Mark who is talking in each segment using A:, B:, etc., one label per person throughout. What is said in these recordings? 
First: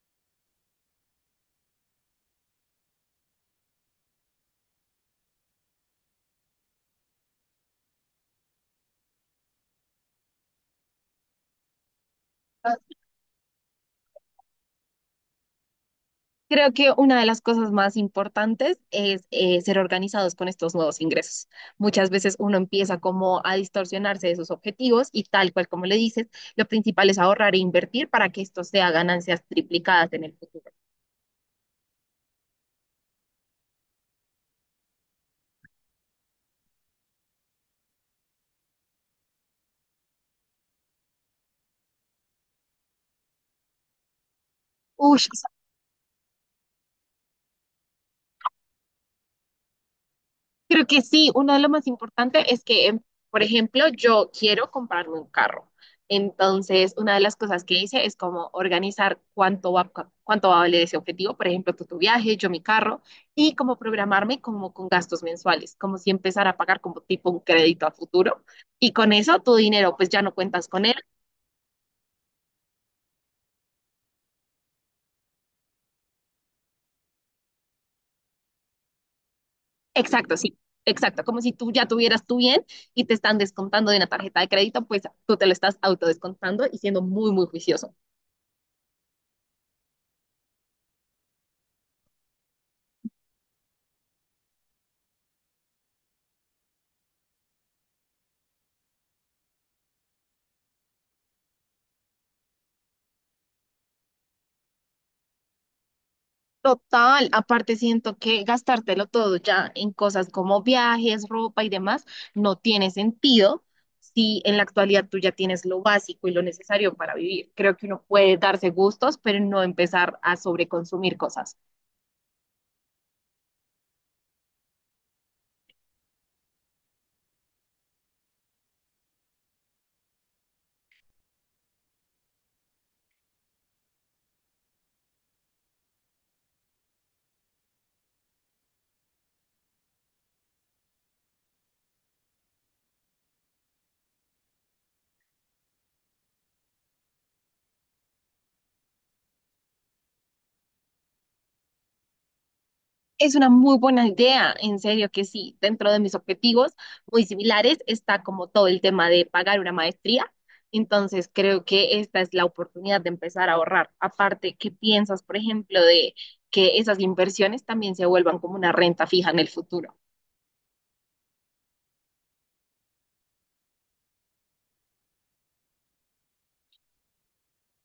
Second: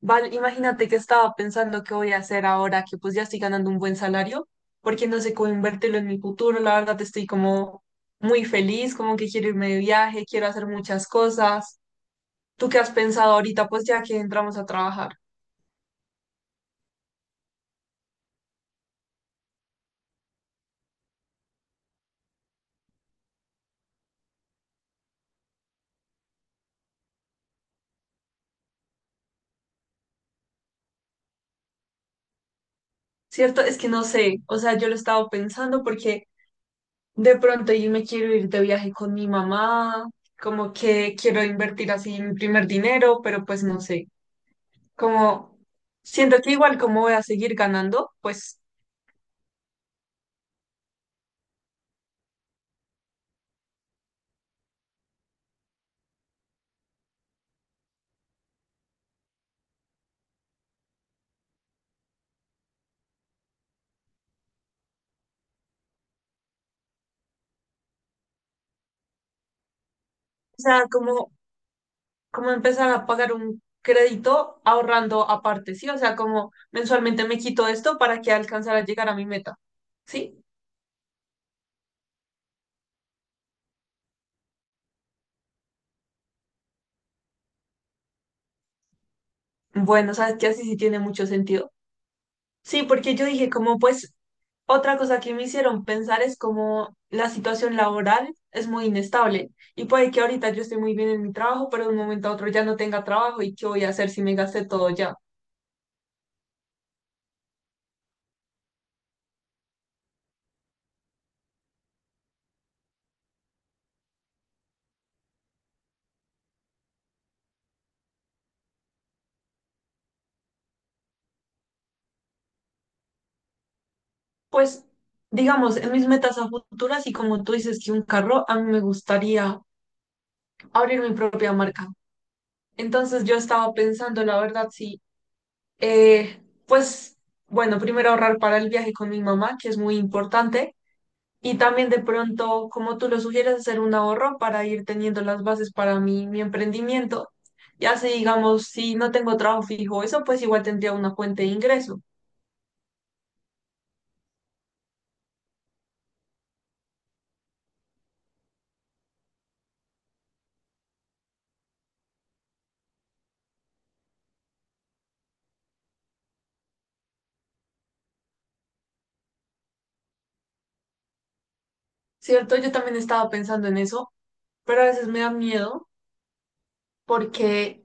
A: Val, imagínate que estaba pensando qué voy a hacer ahora que pues ya estoy ganando un buen salario, porque no sé cómo invertirlo en mi futuro. La verdad estoy como muy feliz, como que quiero irme de viaje, quiero hacer muchas cosas. ¿Tú qué has pensado ahorita? Pues ya que entramos a trabajar.
B: Creo que una de las cosas más importantes es ser organizados con estos nuevos ingresos. Muchas veces uno empieza como a distorsionarse de sus objetivos y tal cual como le dices, lo principal es ahorrar e invertir para que esto sea ganancias triplicadas en el futuro.
A: ¿Cierto? Es que no sé, o sea, yo lo he estado pensando porque de pronto yo me quiero ir de viaje con mi mamá, como que quiero invertir así mi primer dinero, pero pues no sé,
B: Uy,
A: como siento que igual como voy a seguir ganando, pues.
B: creo que sí, uno de los más importantes es que, por ejemplo, yo quiero comprarme un carro. Entonces, una de las cosas que hice es como organizar cuánto va a valer ese objetivo. Por ejemplo, tú tu viaje, yo mi carro, y como programarme como con gastos mensuales, como si empezara a pagar como tipo un crédito a futuro. Y con eso tu dinero, pues ya no
A: O
B: cuentas
A: sea,
B: con él.
A: como como empezar a pagar un crédito ahorrando aparte, ¿sí? O sea, como mensualmente me quito esto para que alcanzar a llegar a mi meta,
B: Exacto,
A: ¿sí?
B: sí, exacto. Como si tú ya tuvieras tu bien y te están descontando de una tarjeta de crédito, pues tú te lo estás autodescontando y siendo muy, muy juicioso.
A: Bueno, sabes que así sí tiene mucho sentido. Sí, porque yo dije, como pues, otra cosa que me hicieron pensar es como la situación laboral es muy inestable y puede que ahorita yo esté muy bien en mi trabajo, pero de un momento a otro ya no tenga trabajo y qué voy a hacer si me gasté todo ya.
B: Total, aparte siento que gastártelo todo ya en cosas como viajes, ropa y demás no tiene sentido si en la actualidad tú ya tienes lo básico y lo necesario para vivir. Creo que uno puede darse gustos, pero no empezar a sobreconsumir cosas.
A: Pues, digamos, en mis metas a futuras y como tú dices que un carro, a mí me gustaría abrir mi propia marca. Entonces yo estaba pensando, la verdad, sí, eh, pues bueno, primero ahorrar para el viaje con mi mamá, que es muy importante, y también de pronto, como tú lo sugieres, hacer un ahorro para ir teniendo las bases para mi emprendimiento. Ya si digamos, si no tengo trabajo fijo, eso pues igual tendría una fuente de ingreso,
B: Es una muy buena idea, en serio que sí. Dentro de mis objetivos muy similares está como todo el tema de pagar una maestría. Entonces creo que esta es la oportunidad de empezar a ahorrar. Aparte, ¿qué piensas, por ejemplo, de que esas inversiones también se vuelvan como una renta fija en el futuro?
A: ¿cierto? Yo también estaba pensando en eso, pero a veces me da miedo porque,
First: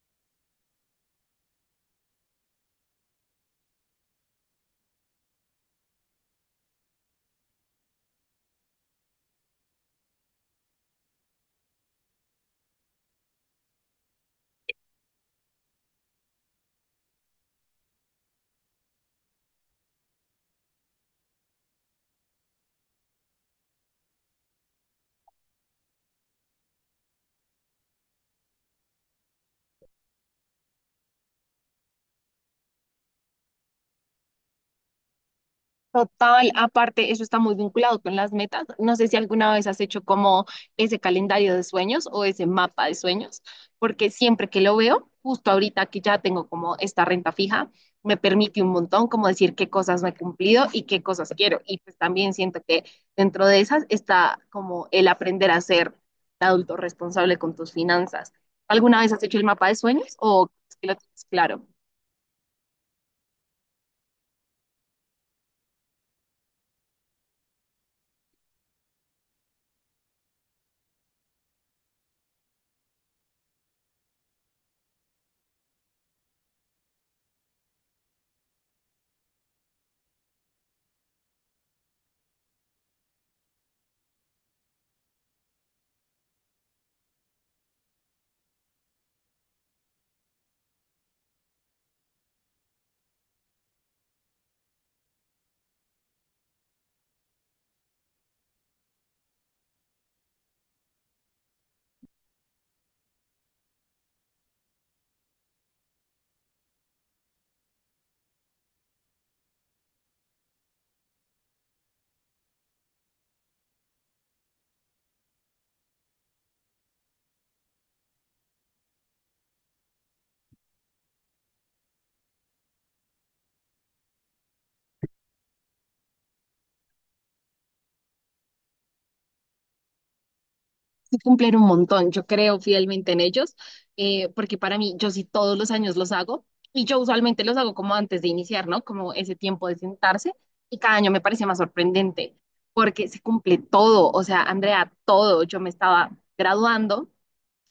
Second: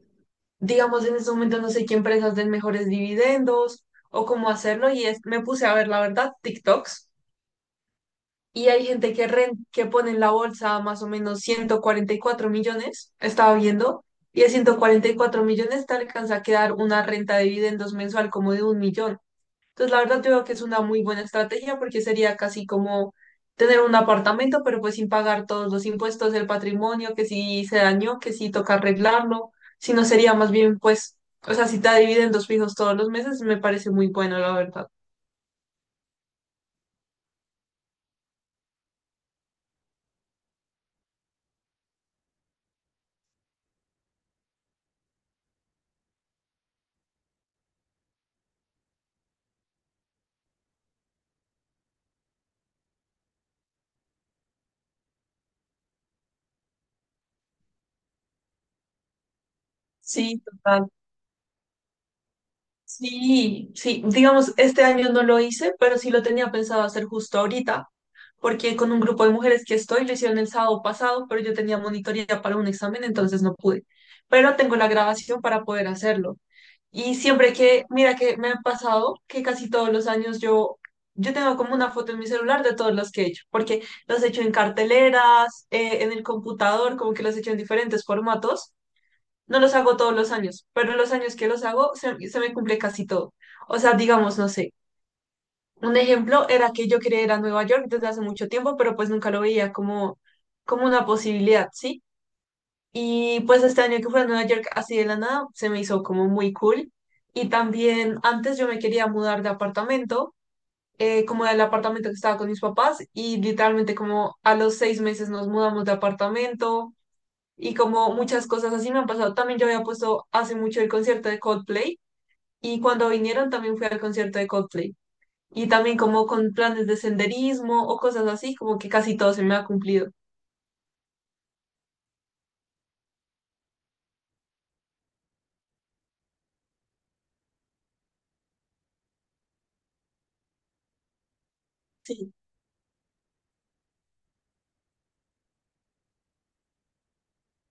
A: digamos, en este momento no sé qué empresas den mejores dividendos o cómo hacerlo, y es, me puse a ver, la verdad, TikToks. Y hay gente que, que pone en la bolsa más o menos 144 millones, estaba viendo, y de 144 millones te alcanza a quedar una renta de dividendos mensual como de 1 millón. Entonces, la verdad, yo creo que es una muy buena estrategia porque sería casi como tener un apartamento, pero pues sin pagar todos los impuestos del patrimonio, que si se dañó, que si toca arreglarlo, si no sería más bien, pues, o sea, si te da dividendos fijos todos los meses, me parece muy bueno, la verdad.
B: Total, aparte, eso está muy vinculado con las metas. No sé si alguna vez has hecho como ese calendario de sueños o ese mapa de sueños, porque siempre que lo veo, justo ahorita que ya tengo como esta renta fija, me permite un montón como decir qué cosas no he cumplido y qué cosas quiero. Y pues también siento que dentro de esas está como el aprender a ser adulto responsable con tus finanzas. ¿Alguna vez has hecho el mapa de sueños
A: Sí,
B: o es que
A: total.
B: lo tienes claro?
A: Sí, sí, digamos, este año no lo hice, pero sí lo tenía pensado hacer justo ahorita, porque con un grupo de mujeres que estoy lo hicieron el sábado pasado, pero yo tenía monitoría para un examen, entonces no pude. Pero tengo la grabación para poder hacerlo. Y siempre que, mira que me ha pasado que casi todos los años yo tengo como una foto en mi celular de todos los que he hecho, porque los he hecho en carteleras, en el computador, como que los he hecho en diferentes formatos. No los hago todos los años, pero los años que los hago se me cumple casi todo. O sea, digamos, no sé. Un ejemplo era que yo quería ir a Nueva York desde hace mucho tiempo, pero pues nunca lo veía como una posibilidad, ¿sí? Y pues este año que fui a Nueva York así de la nada, se me hizo como muy cool. Y también antes yo me quería mudar de apartamento, como del apartamento que estaba con mis papás, y literalmente como a los 6 meses nos mudamos de apartamento y como muchas cosas así me han pasado. También yo había puesto hace mucho el concierto de Coldplay y cuando vinieron también fui al concierto de Coldplay. Y también como con planes de senderismo o cosas así, como que casi todo se me ha cumplido.
B: Sí cumplen un montón. Yo creo fielmente en ellos, porque para mí, yo sí todos los años los hago y yo usualmente los hago como antes de iniciar, ¿no? Como ese tiempo de sentarse y cada año me parece más sorprendente porque se cumple todo. O sea, Andrea, todo. Yo me estaba graduando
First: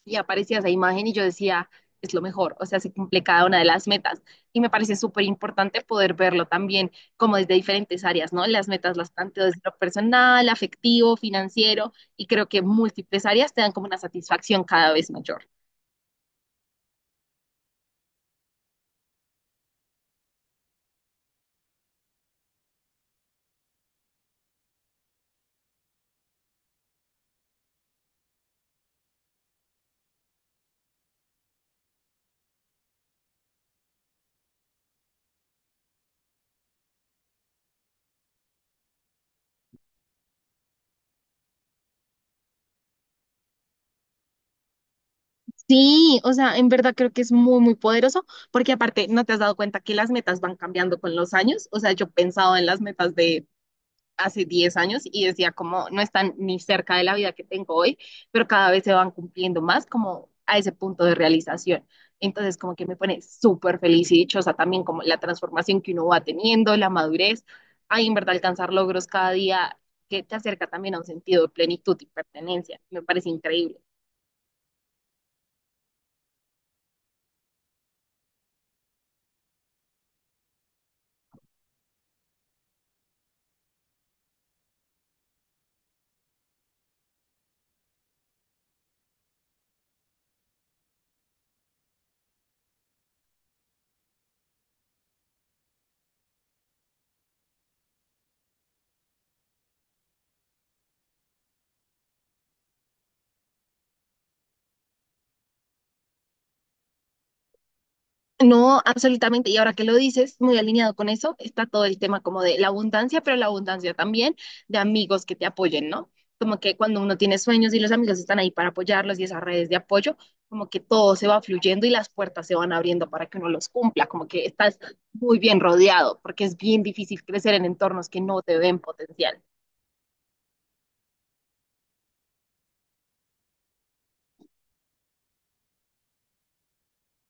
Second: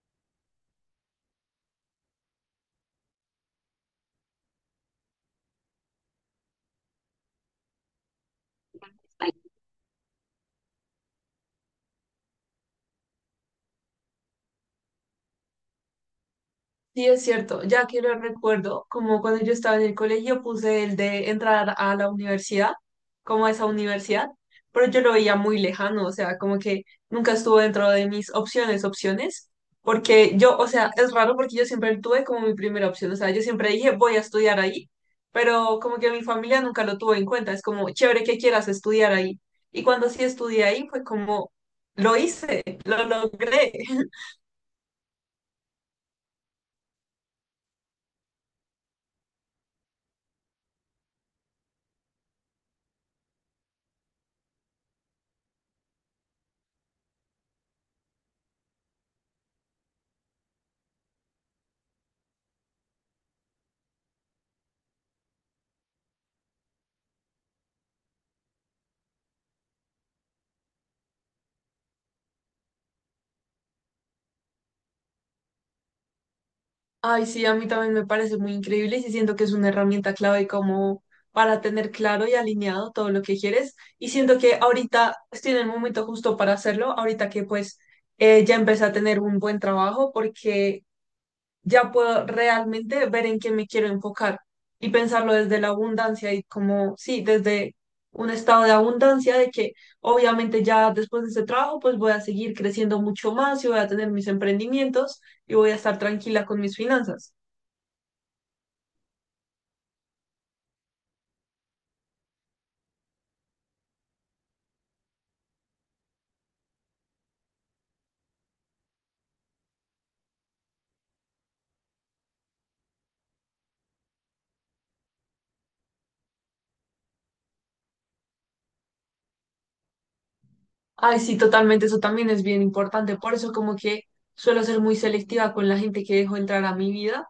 B: y aparecía esa imagen y yo decía, es lo mejor, o sea, se cumple cada una de las metas. Y me parece súper importante poder verlo también como desde diferentes áreas, ¿no? Las metas las planteo desde lo personal, afectivo, financiero, y creo que múltiples áreas te dan como una satisfacción cada vez mayor.
A: Sí, es cierto, ya que lo recuerdo, como cuando yo estaba en el colegio puse el de entrar a la universidad, como a esa universidad, pero yo lo veía muy lejano, o sea, como que nunca estuvo dentro de mis opciones, opciones, porque yo, o sea, es raro porque yo siempre tuve como mi primera opción, o sea, yo siempre dije voy a estudiar ahí, pero como que mi familia nunca lo tuvo en cuenta, es como chévere que quieras estudiar ahí, y cuando sí estudié ahí fue como lo hice, lo logré.
B: Sí, o sea, en verdad creo que es muy, muy poderoso, porque aparte, ¿no te has dado cuenta que las metas van cambiando con los años? O sea, yo he pensado en las metas de hace 10 años y decía como no están ni cerca de la vida que tengo hoy, pero cada vez se van cumpliendo más como a ese punto de realización. Entonces como que me pone súper feliz y dichosa también como la transformación que uno va teniendo, la madurez, ahí en verdad alcanzar logros cada día que te acerca también a un sentido de plenitud y pertenencia. Me parece increíble.
A: Ay, sí, a mí también me parece muy increíble y sí siento que es una herramienta clave como para tener claro y alineado todo lo que quieres. Y siento que ahorita estoy en el momento justo para hacerlo, ahorita que pues ya empecé a tener un buen trabajo porque ya puedo realmente ver en qué me quiero enfocar y pensarlo desde la abundancia y como, sí, desde un estado de abundancia de que obviamente ya después de este trabajo pues voy a seguir creciendo mucho más y voy a tener mis emprendimientos y voy a estar tranquila con mis finanzas.
B: No, absolutamente. Y ahora que lo dices, muy alineado con eso, está todo el tema como de la abundancia, pero la abundancia también de amigos que te apoyen, ¿no? Como que cuando uno tiene sueños y los amigos están ahí para apoyarlos y esas redes de apoyo, como que todo se va fluyendo y las puertas se van abriendo para que uno los cumpla, como que estás muy bien rodeado, porque es bien difícil crecer en entornos que no te ven potencial.
A: Ay, sí, totalmente, eso también es bien importante. Por eso como que suelo ser muy selectiva con la gente que dejo entrar a mi vida,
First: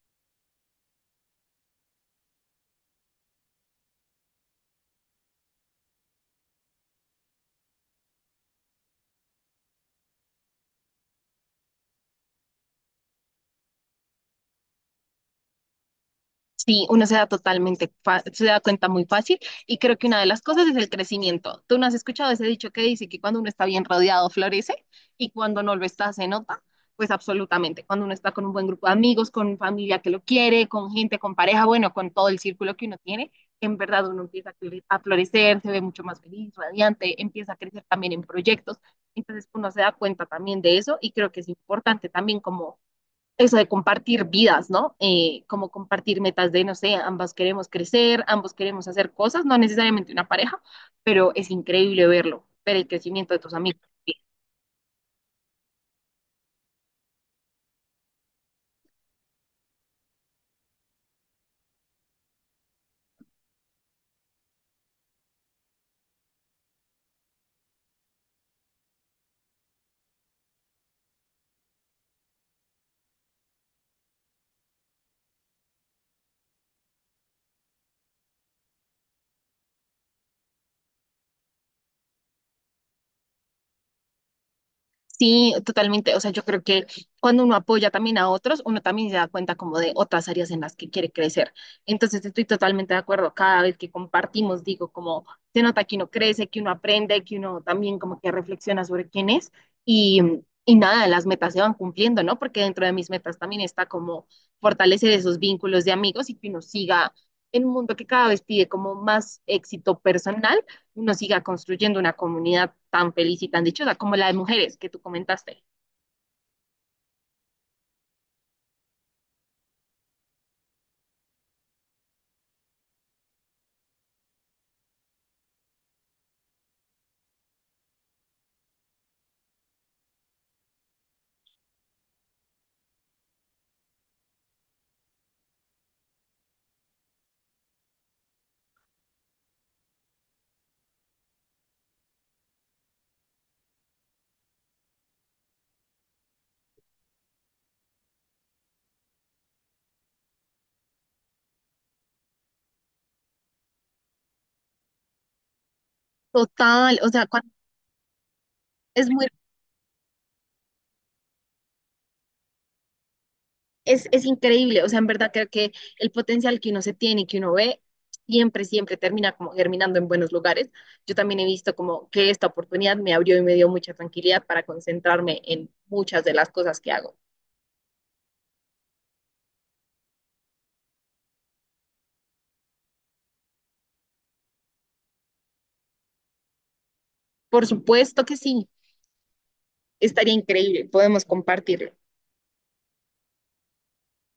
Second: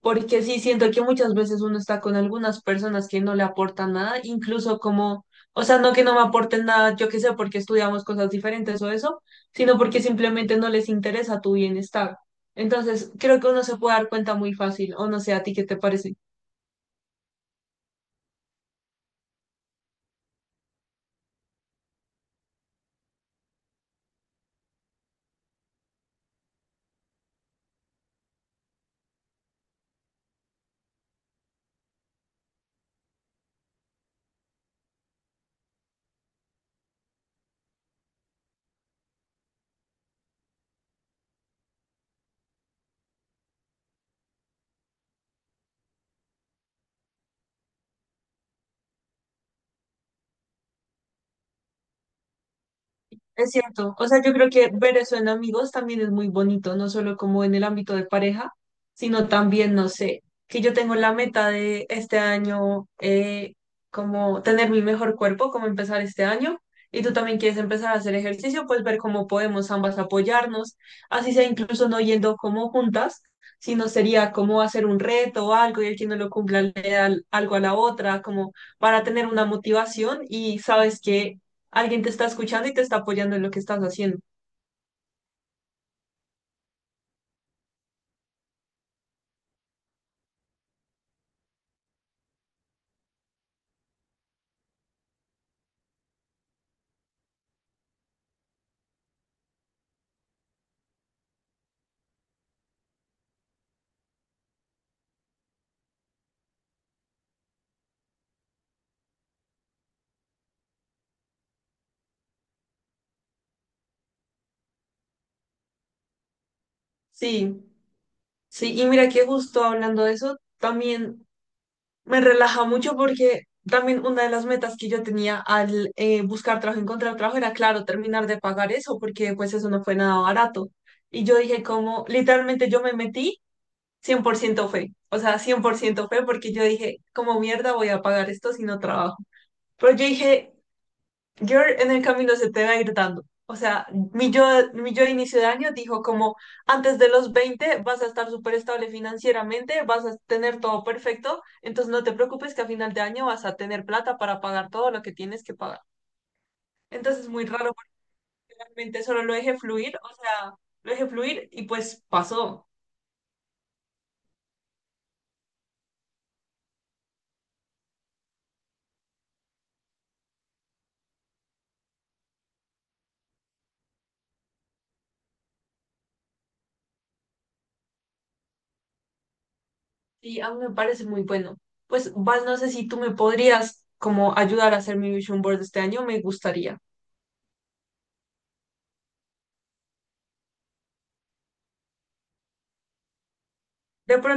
A: porque sí siento que muchas veces uno está con algunas personas que no le aportan nada, incluso como, o sea, no que no me aporten nada, yo qué sé, porque estudiamos cosas diferentes o eso, sino porque simplemente no les interesa tu bienestar. Entonces, creo que uno se puede dar cuenta muy fácil, o no sé, ¿a ti qué te parece?
B: Sí, uno se da totalmente, se da cuenta muy fácil y creo que una de las cosas es el crecimiento. ¿Tú no has escuchado ese dicho que dice que cuando uno está bien rodeado florece y cuando no lo está se nota? Pues absolutamente, cuando uno está con un buen grupo de amigos, con familia que lo quiere, con gente, con pareja, bueno, con todo el círculo que uno tiene, en verdad uno empieza a a florecer, se ve mucho más feliz, radiante, empieza a crecer también en proyectos. Entonces uno se da cuenta también de eso y creo que es importante también como eso de compartir vidas, ¿no? Como compartir metas de, no sé, ambas queremos crecer, ambos queremos hacer cosas, no necesariamente una pareja, pero es increíble verlo, ver el crecimiento de
A: Es
B: tus amigos.
A: cierto, o sea, yo creo que ver eso en amigos también es muy bonito, no solo como en el ámbito de pareja, sino también, no sé, que yo tengo la meta de este año, como tener mi mejor cuerpo, como empezar este año, y tú también quieres empezar a hacer ejercicio, pues ver cómo podemos ambas apoyarnos, así sea incluso no yendo como juntas, sino sería como hacer un reto o algo y el que no lo cumpla le da algo a la otra, como para tener una motivación y sabes que alguien te está escuchando y te está apoyando en lo que estás haciendo.
B: Sí, totalmente. O sea, yo creo que cuando uno apoya también a otros, uno también se da cuenta como de otras áreas en las que quiere crecer. Entonces, estoy totalmente de acuerdo. Cada vez que compartimos, digo, como se nota que uno crece, que uno aprende, que uno también como que reflexiona sobre quién es y, y nada, las metas se van cumpliendo, ¿no? Porque dentro de mis metas también está como fortalecer esos vínculos de amigos y que uno siga en un mundo que cada vez pide como más éxito personal, uno siga construyendo una comunidad tan feliz y tan dichosa como la de mujeres que tú comentaste.
A: Sí, sí, y mira que justo hablando de eso, también me relaja mucho porque también una de las metas que yo tenía al buscar trabajo, encontrar trabajo, era, claro, terminar de pagar eso, porque pues eso no fue nada barato. Y yo dije como, literalmente yo me metí, 100% fe, o sea, 100% fe porque yo dije, como mierda voy a pagar esto si no trabajo. Pero yo dije, Girl en el camino se te va a ir dando. O sea, mi yo, mi yo de inicio de año dijo como antes de los 20 vas a estar súper estable financieramente, vas a tener todo perfecto, entonces no te preocupes que a final de año vas a tener plata para pagar todo lo que tienes que pagar.
B: Total, o
A: Entonces
B: sea,
A: es muy raro, porque realmente
B: es
A: solo
B: muy,
A: lo dejé fluir, o sea, lo dejé fluir y pues pasó.
B: es increíble, o sea, en verdad creo que el potencial que uno se tiene y que uno ve siempre, siempre termina como germinando en buenos lugares. Yo también he visto como que esta oportunidad me abrió y me dio mucha tranquilidad para concentrarme en muchas de las cosas que hago.
A: Y a mí me parece muy bueno. Pues Val, no sé si tú me podrías como ayudar a hacer mi vision board este año, me gustaría.
B: Por supuesto que sí, estaría increíble, podemos compartirlo.
A: De pronto